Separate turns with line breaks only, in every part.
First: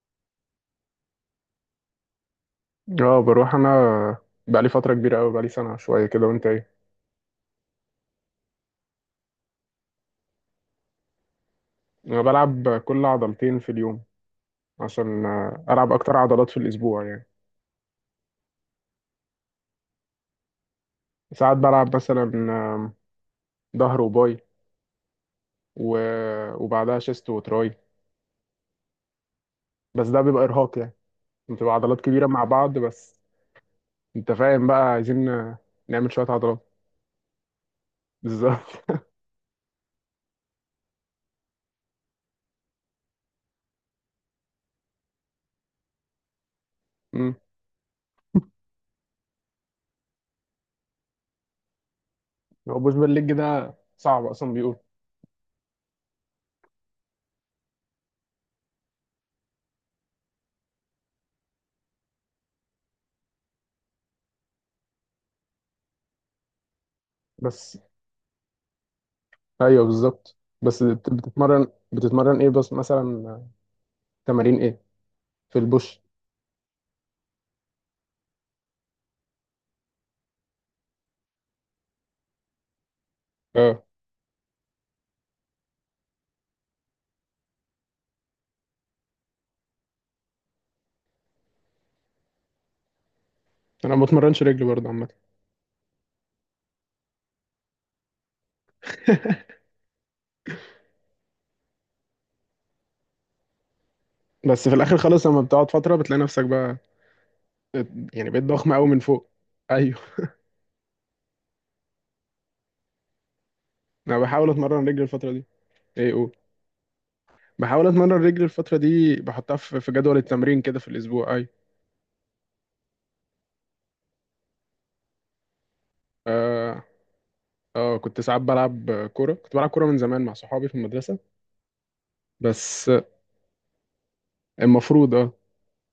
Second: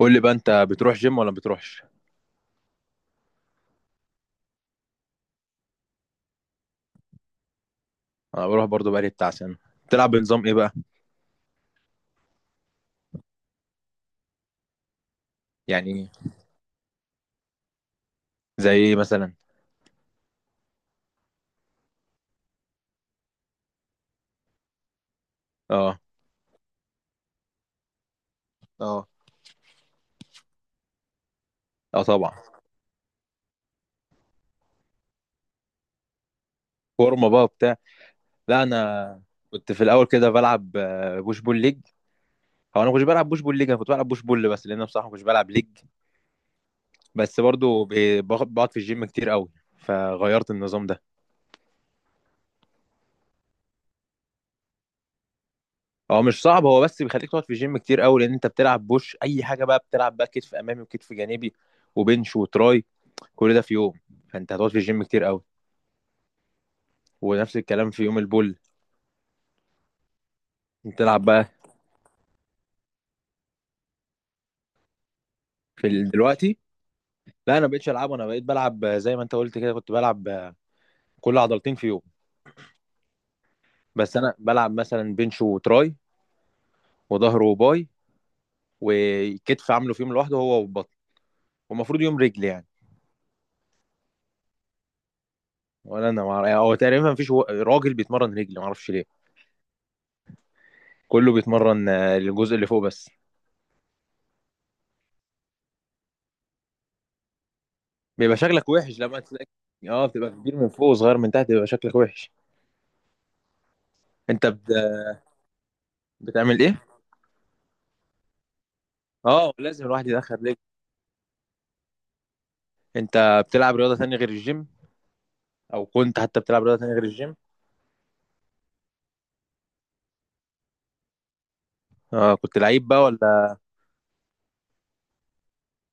قول لي بقى، انت بتروح جيم ولا ما بتروحش؟
اه، بروح انا. بقالي فترة كبيرة قوي، بقالي سنة شوية كده. وانت ايه؟
انا بروح برضو، بقالي بتاع سنه. بتلعب بنظام ايه بقى؟
انا بلعب كل عضلتين في اليوم عشان العب
يعني
اكتر عضلات في الاسبوع، يعني.
زي ايه مثلا؟
ساعات بلعب مثلا ظهر وباي، و...
اه.
وبعدها شيست وتراي.
اه.
بس ده بيبقى ارهاق، يعني بتبقى عضلات
اه،
كبيرة
طبعا.
مع بعض بس. انت فاهم بقى؟ عايزين نعمل شوية عضلات.
فورمه بقى وبتاع. لا،
بالظبط.
انا كنت في الاول كده بلعب بوش بول ليج. هو انا ما كنتش بلعب بوش بول ليج، انا كنت بلعب بوش بول بس، لان أنا بصراحه ما كنتش بلعب ليج.
مم.
بس برضو بقعد في الجيم كتير قوي، فغيرت النظام ده.
هو بوش بالليج ده صعب اصلا، بيقول؟
هو مش صعب، هو بس بيخليك تقعد في الجيم كتير قوي لان انت بتلعب بوش اي حاجه بقى، بتلعب بقى كتف امامي وكتف جانبي وبنش وتراي، كل ده في يوم، فانت هتقعد في الجيم كتير قوي. ونفس
بس
الكلام في يوم البول.
ايوه بالظبط. بس بت-
بتلعب بقى
بتتمرن بتتمرن ايه بس مثلا؟ آه، تمارين ايه في البوش؟
دلوقتي؟ لا، انا بقيتش العبه، انا بقيت بلعب زي ما انت قلت كده، كنت بلعب كل عضلتين في يوم،
اه،
بس انا بلعب مثلا بنش وتراي، وظهر وباي، وكتف عامله في يوم لوحده هو والبطن، ومفروض يوم رجل يعني.
انا ما بتمرنش رجل برضه عامه.
ولا انا هو تقريبا مفيش راجل بيتمرن رجل، ما اعرفش ليه. كله بيتمرن الجزء اللي فوق بس.
بس في الاخر خالص لما بتقعد فتره بتلاقي نفسك بقى، يعني
بيبقى
بقيت
شكلك
ضخمه قوي من
وحش لما
فوق.
تلاقي.
ايوه.
اه، بتبقى كبير من فوق وصغير من تحت، بيبقى شكلك وحش.
انا
انت
بحاول
بت...
اتمرن رجل الفتره دي. ايه؟ قول.
بتعمل ايه؟
بحاول اتمرن رجل الفتره دي،
اه،
بحطها في
لازم
في
الواحد
جدول
يدخل رجل.
التمرين كده في الاسبوع، ايوه.
انت بتلعب رياضة تانية غير الجيم؟ او كنت حتى بتلعب رياضه
اه.
تانية غير الجيم؟
اه كنت ساعات بلعب كوره، كنت بلعب كوره من زمان مع صحابي في المدرسه.
اه، كنت
بس
لعيب بقى ولا؟
المفروض اه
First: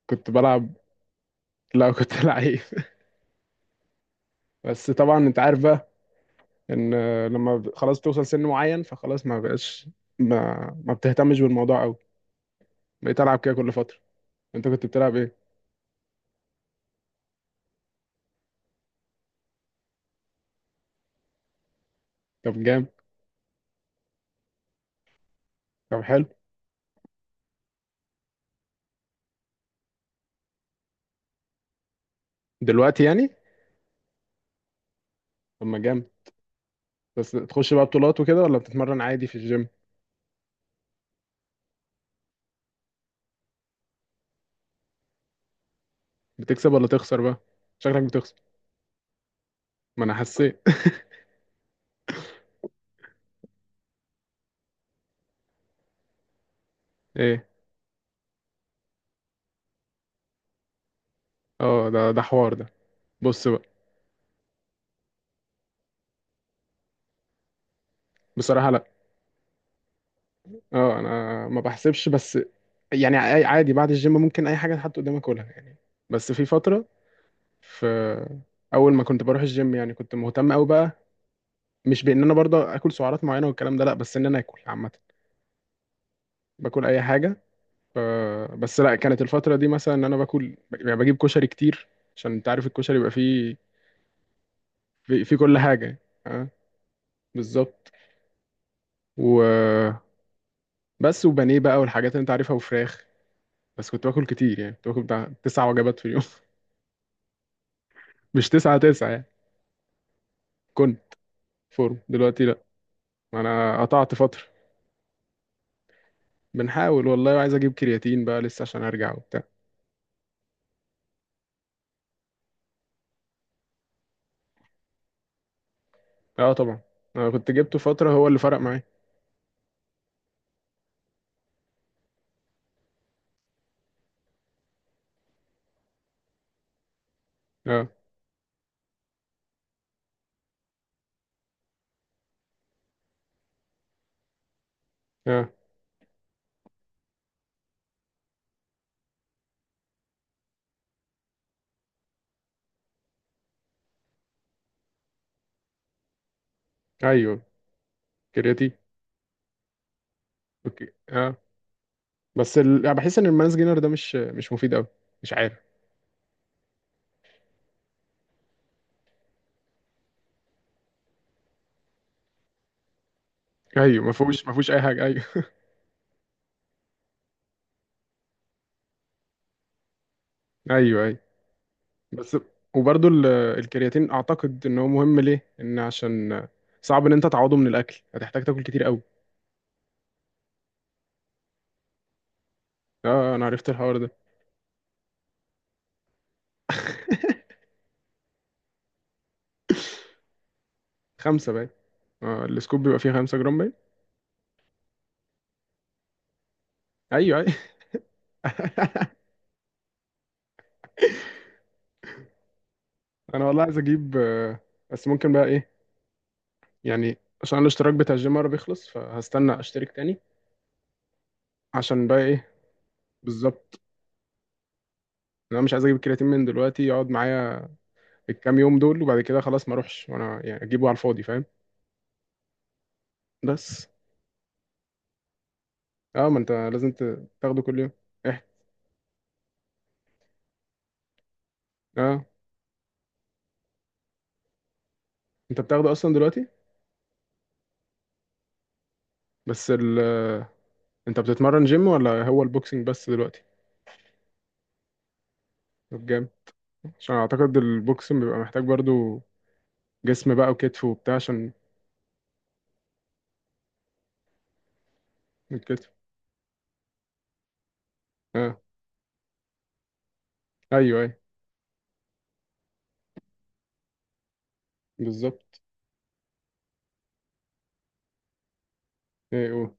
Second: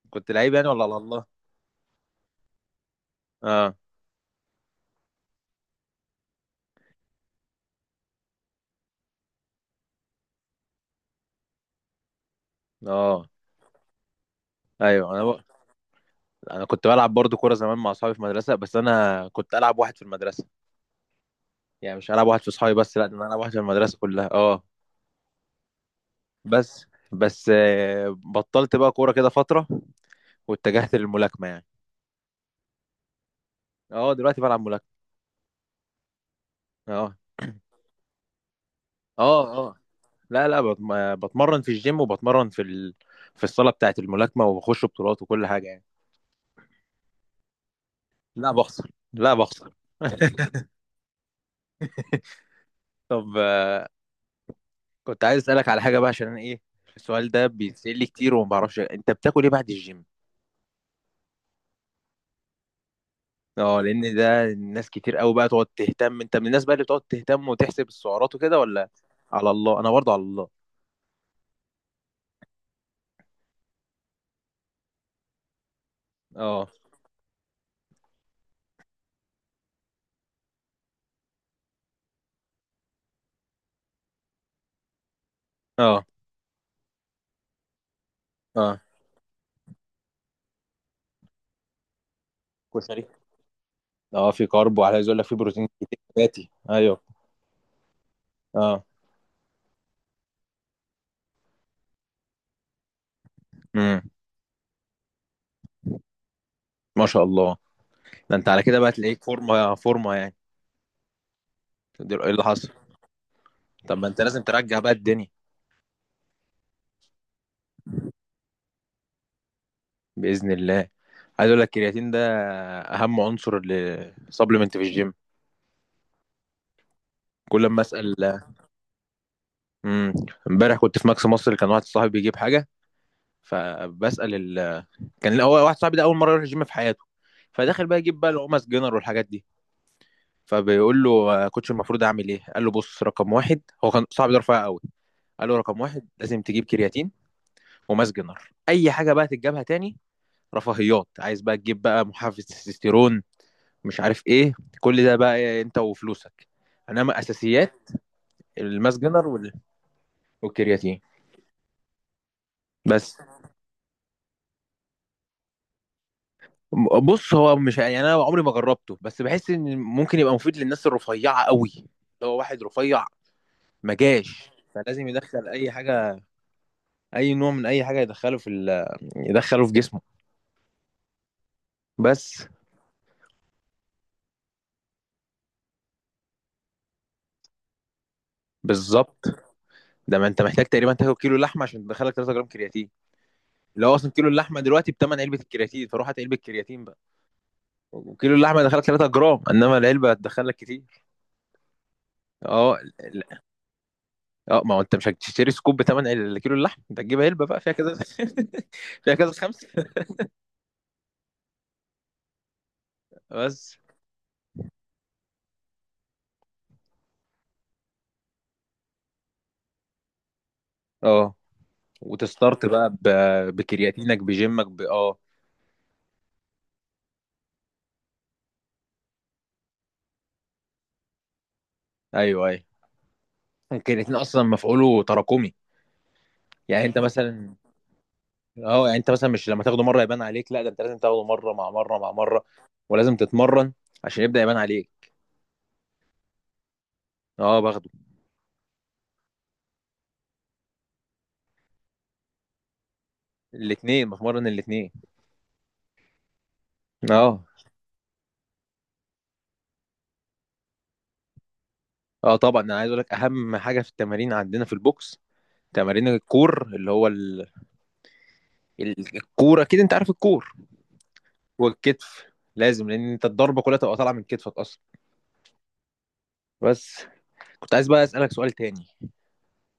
كنت
كنت لعيب يعني،
بلعب.
ولا على الله؟
لا كنت لعيب.
اه.
بس طبعا انت عارف بقى، ان لما خلاص توصل سن معين فخلاص ما بقاش. ما بتهتمش بالموضوع قوي. بقيت
اه.
العب كده كل فتره. انت كنت
ايوه.
بتلعب ايه؟
انا كنت بلعب برضو كوره زمان مع اصحابي في المدرسه، بس انا كنت العب واحد في المدرسه. يعني مش العب واحد في
طب
اصحابي
جامد،
بس، لا، ده انا العب واحد في المدرسه كلها. اه.
طب حلو.
بس بس بطلت بقى كوره كده فتره، واتجهت للملاكمه يعني.
دلوقتي يعني؟
اه، دلوقتي بلعب ملاكمه.
طب ما جامد.
اه
بس تخش بقى بطولات وكده، ولا بتتمرن عادي في
اه.
الجيم؟
اه. لا، لا، بتمرن في الجيم، وبتمرن في الصاله بتاعه الملاكمه، وبخش بطولات وكل حاجه يعني.
بتكسب ولا تخسر بقى؟ شكلك بتخسر.
لا، بخسر، لا، بخسر.
ما انا حسيت.
طب، كنت عايز اسالك على حاجه بقى عشان انا ايه. السؤال
ايه؟
ده بيتسال لي كتير، وما بعرفش انت بتاكل ايه بعد الجيم.
اه، ده حوار ده، بص بقى.
اه، لان ده الناس كتير قوي بقى تقعد تهتم. انت من الناس بقى اللي بتقعد تهتم وتحسب السعرات وكده
بصراحة لا.
ولا؟ على الله، انا برضه على الله.
اه انا ما بحسبش، بس يعني عادي بعد الجيم ممكن اي حاجة تحط قدامك كلها، يعني. بس في
اه.
فترة، في اول ما كنت بروح الجيم يعني كنت مهتم قوي بقى. مش بان انا برضه اكل سعرات معينة والكلام ده لا، بس ان انا اكل عامة،
اه.
باكل اي حاجة. ف- بس
اه.
لا، كانت الفترة دي مثلا ان انا باكل، يعني بجيب كشري كتير. عشان انت عارف الكشري
كشري.
بيبقى فيه
اه، في كارب، وعلى عايز اقول
في,
لك في
في كل
بروتين
حاجة.
كتير
اه،
نباتي، ايوه.
بالظبط.
اه.
وبس، وبانيه بقى والحاجات اللي انت عارفها وفراخ. بس كنت
امم.
باكل كتير، يعني كنت باكل بتاع تسع وجبات في اليوم.
ما شاء الله. ده انت
مش
على
تسعة
كده بقى
تسعة
تلاقيك
يعني.
فورمه فورمه يعني.
كنت. فورم
ايه اللي
دلوقتي لا،
حصل؟
انا
طب ما
قطعت
انت
فترة.
لازم ترجع بقى الدنيا.
بنحاول والله، وعايز اجيب كرياتين بقى لسه عشان ارجع وبتاع.
باذن الله. عايز اقول لك الكرياتين ده اهم عنصر لسبلمنت في الجيم.
اه طبعا، انا كنت
كل
جبته
ما
فترة
اسال.
هو اللي فرق معايا.
امم. امبارح كنت في ماكس مصر، كان واحد صاحبي بيجيب حاجه، فبسال ال... كان هو واحد صاحبي ده اول مره يروح الجيم في حياته،
اه.
فداخل بقى يجيب بقى القمص جنر والحاجات دي، فبيقول له: كوتش، المفروض اعمل ايه؟ قال له: بص، رقم واحد، هو كان صاحبي ده رفيع قوي،
اه
قال له رقم واحد لازم تجيب كرياتين، وماس جنر، اي حاجه بقى تتجابها تاني، رفاهيات، عايز بقى تجيب بقى محفز تستوستيرون، مش عارف ايه، كل ده بقى انت وفلوسك. انما
ايوه
اساسيات:
كرياتين.
الماس جنر وال-
اوكي
والكرياتين.
اه. بس يعني
بس،
بحس ان المانس جينر ده مش مفيد قوي. مش عارف.
بص، هو مش يعني، انا عمري ما جربته، بس بحس ان ممكن يبقى مفيد للناس الرفيعه قوي، اللي هو واحد رفيع ما
ايوه، ما فيهوش
جاش،
ما فيهوش اي حاجه،
فلازم
ايوه.
يدخل اي حاجه، اي نوع من اي حاجه، يدخله في جسمه.
ايوه ايوه. بس
بس.
وبرضو الكرياتين اعتقد ان هو مهم ليه، ان عشان صعب ان انت تعوضه من الاكل، هتحتاج تاكل كتير قوي.
بالظبط. ده ما انت محتاج تقريبا تاكل كيلو لحمه عشان تدخلك 3 جرام كرياتين،
اه انا عرفت
اللي هو
الحوار
اصلا
ده.
كيلو اللحمه دلوقتي بتمن علبه الكرياتين، فروح هات علبه كرياتين بقى. وكيلو اللحمه يدخلك 3 جرام، انما العلبه هتدخلك كتير.
خمسة باين. آه
اه.
السكوب بيبقى فيه 5 جرام باين.
اه، ما هو انت مش هتشتري سكوب بتمن الكيلو اللحم، انت هتجيب
ايوه
علبه
ايوه.
بقى فيها كذا، فيها كذا خمسه.
انا والله عايز
بس.
اجيب بس ممكن بقى ايه يعني، عشان الاشتراك بتاع الجيم مرة بيخلص، فهستنى اشترك تاني
اه،
عشان بقى ايه.
وتستارت بقى
بالظبط.
بكرياتينك بجيمك اه.
انا مش عايز اجيب الكرياتين من دلوقتي يقعد معايا الكام يوم دول، وبعد كده خلاص ما اروحش وانا يعني اجيبه على الفاضي، فاهم؟
ايوه، ايوه.
بس
الكرياتين اصلا مفعوله تراكمي،
اه، ما انت
يعني
لازم
انت مثلا،
تاخده كل يوم. احكي.
اه، يعني انت مثلا مش لما تاخده مره يبان عليك، لا، ده انت لازم تاخده مره مع مره مع
اه.
مره، ولازم تتمرن عشان يبدا يبان عليك.
انت بتاخده اصلا دلوقتي؟
اه، باخده.
بس انت بتتمرن جيم ولا هو البوكسنج بس دلوقتي؟
الاثنين، بتمرن الاثنين.
طب جامد. عشان
اه.
اعتقد البوكسنج بيبقى محتاج برضو جسم بقى وكتف وبتاع، عشان
اه، طبعا. انا عايز اقول لك اهم حاجه في التمارين عندنا في البوكس:
الكتف.
تمارين الكور، اللي هو
اه.
الكوره كده، انت عارف الكور،
ايوه ايوه
والكتف، لازم، لان انت الضربه كلها تبقى طالعه من كتفك اصلا.
بالظبط.
بس. كنت عايز بقى اسالك سؤال تاني.
ايه؟ قول.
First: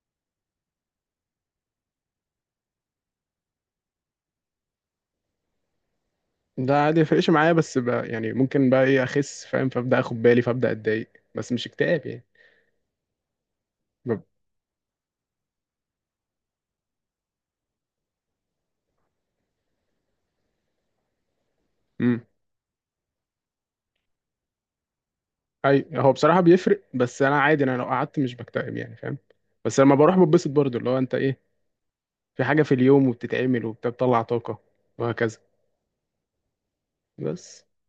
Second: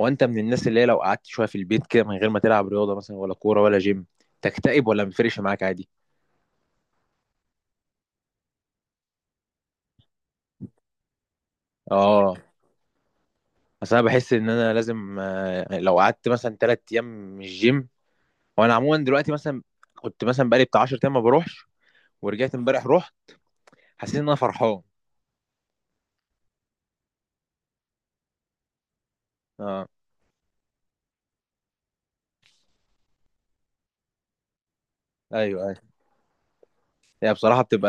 هو انت من الناس اللي هي لو قعدت شويه في البيت كده من غير ما تلعب رياضه مثلا، ولا كوره ولا جيم، تكتئب ولا مفرقش معاك عادي؟
ده عادي يفرقش معايا، بس بقى يعني ممكن بقى ايه، اخس فاهم، فابدا اخد بالي فابدا اتضايق، بس مش اكتئاب
اه. اصل انا بحس ان انا لازم، لو قعدت مثلا 3 ايام مش جيم. وانا عموما دلوقتي مثلا، كنت مثلا بقالي بتاع 10 ايام ما بروحش،
يعني.
ورجعت امبارح رحت، حسيت ان انا فرحان.
اي، هو بصراحه بيفرق، بس انا عادي، انا لو قعدت مش بكتئب يعني، فاهم. بس
اه.
لما بروح بتبسط برضو، اللي هو انت ايه، في حاجه في اليوم وبتتعمل وبتطلع طاقه، وهكذا.
ايوه، ايوه. هي
بس.
بصراحه بتبقى،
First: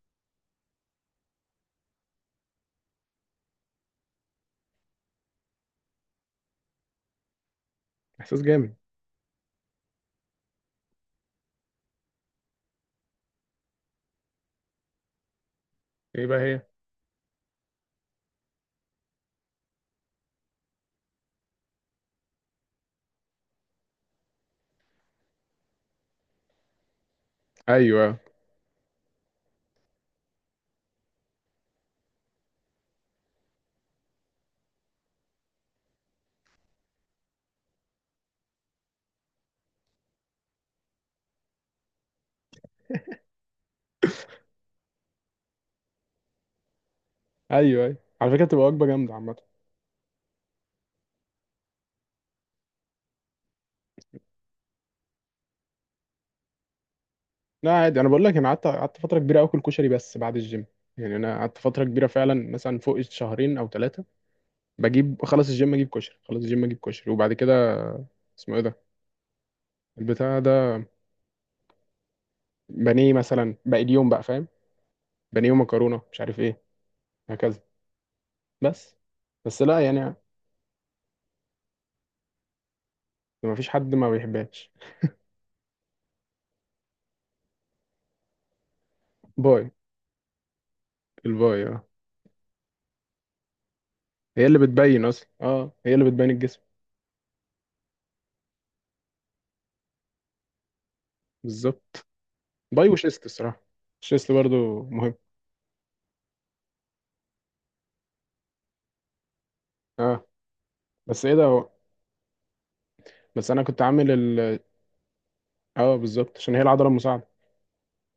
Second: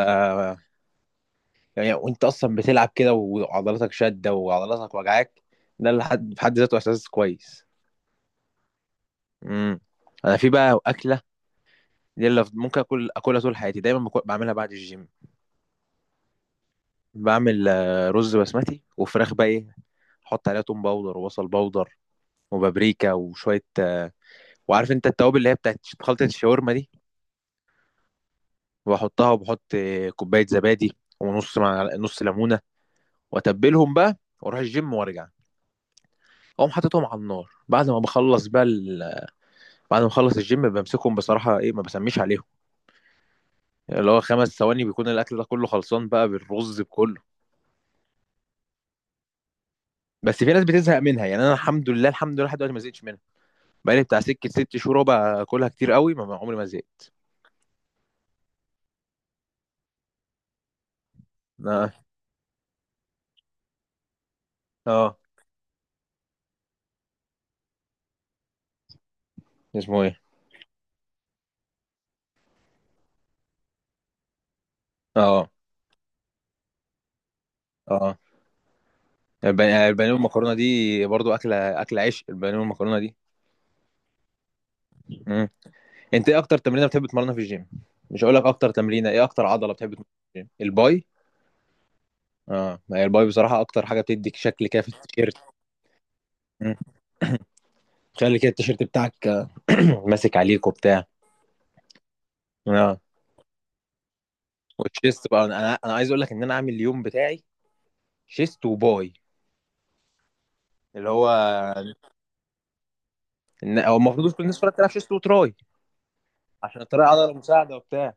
يعني وانت اصلا بتلعب كده وعضلاتك شاده وعضلاتك وجعاك، ده اللي حد في حد ذاته احساس كويس.
احساس جامد.
امم. انا في بقى اكله دي اللي ممكن اكل اكلها طول حياتي، دايما بعملها بعد الجيم.
ايه بقى هي؟
بعمل رز بسمتي وفراخ بقى، ايه، احط عليها توم باودر وبصل باودر، وبابريكا وشويه، وعارف انت التوابل اللي هي بتاعت خلطه الشاورما دي،
ايوه
وبحطها، وبحط كوبايه زبادي، ونص مع نص ليمونه، واتبلهم بقى، واروح الجيم وارجع. اقوم حاططهم على النار بعد ما بخلص بقى. بعد ما اخلص الجيم بمسكهم، بصراحه ايه، ما بسميش عليهم، يعني اللي هو 5 ثواني بيكون الاكل ده كله خلصان بقى بالرز بكله.
ايوه ايوه، على فكره تبقى وجبه جامده عامه.
بس في ناس بتزهق منها، يعني انا، الحمد لله، الحمد لله، لحد دلوقتي ما زهقتش منها. بقالي بتاع سكه 6 شهور بقى اكلها كتير قوي، ما عمري ما زهقت.
لا عادي، انا بقول لك انا قعدت فتره كبيره اكل كشري بس بعد الجيم. يعني انا قعدت فتره
اه.
كبيره فعلا، مثلا فوق شهرين او ثلاثه.
اه،
بجيب، خلاص الجيم اجيب كشري، خلاص الجيم اجيب كشري، وبعد كده. اسمه ايه ده؟
اسمه ايه؟
البتاع ده، بانيه مثلا باقي اليوم بقى، فاهم.
اه.
بانيه ومكرونه مش عارف ايه، هكذا.
اه.
بس بس لا
البانيه
يعني.
والمكرونه دي برضو اكله، اكله عشق البانيه والمكرونه دي.
ما فيش حد ما بيحبهاش.
مم. انت ايه اكتر تمرينه بتحب تمرنها في الجيم؟ مش هقول لك اكتر تمرينه ايه، اكتر
باي.
عضله بتحب تمرنها في الجيم؟ الباي.
الباي، اه.
اه، ما هي الباي بصراحه اكتر حاجه بتديك
هي اللي
شكل كده في
بتبين اصلا،
التيشيرت،
اه هي اللي بتبين الجسم.
خلي كده التيشيرت بتاعك ماسك عليك وبتاع.
بالظبط. باي
اه،
وشيست الصراحه، الشيست برضو مهم.
والشيست بقى، انا عايز اقول لك ان انا عامل اليوم بتاعي شيست وباي،
اه.
اللي
بس
هو،
ايه ده هو، بس انا كنت
هو
عامل
المفروض كل الناس كلها بتلعب شيست وتراي
اه بالظبط، عشان هي
عشان
العضله
التراي
المساعده.
عضله مساعده وبتاع.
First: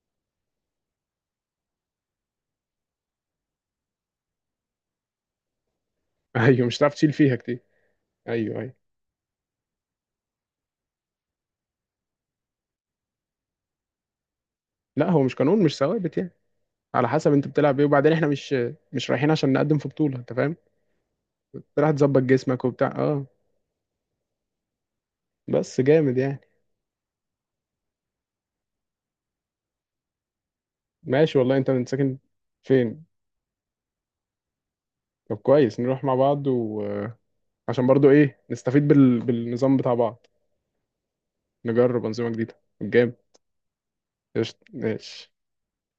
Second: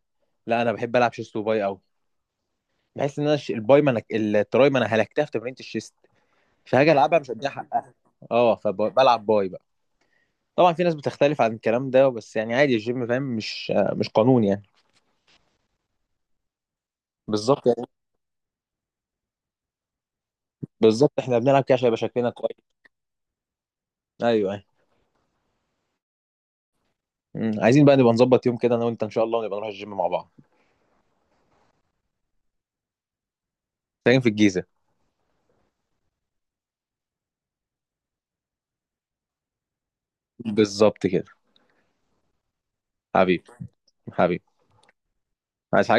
لا، انا بحب العب شيست وباي قوي، بحس ان انا الباي، ما انا التراي، ما انا هلكتها في تمرينه الشيست،
ايوه، مش
فهاجي
هتعرف تشيل
العبها مش
فيها
هديها
كتير.
حقها. اه،
ايوه ايوه.
فبلعب باي بقى. طبعا في ناس بتختلف عن الكلام ده، بس يعني عادي، الجيم فاهم، مش قانون يعني.
لا هو مش قانون، مش ثوابت يعني، على حسب انت
بالظبط
بتلعب ايه.
يعني.
وبعدين احنا مش رايحين عشان نقدم في بطوله، انت فاهم.
بالظبط، احنا بنلعب كده عشان
رايح
يبقى
تظبط
شكلنا
جسمك
كويس.
وبتاع، اه.
ايوه.
بس جامد يعني.
مم. عايزين بقى نبقى نظبط يوم كده انا وانت ان شاء الله، ونبقى نروح الجيم مع بعض.
ماشي والله. انت من ساكن فين؟
تمرين في الجيزة.
طب كويس، نروح مع بعض وعشان برضو ايه نستفيد بالنظام بتاع بعض.
بالظبط كده.
نجرب أنظمة جديدة. جامد.
حبيبي. حبيبي.
قشطة ماشي.
عايز حاجة؟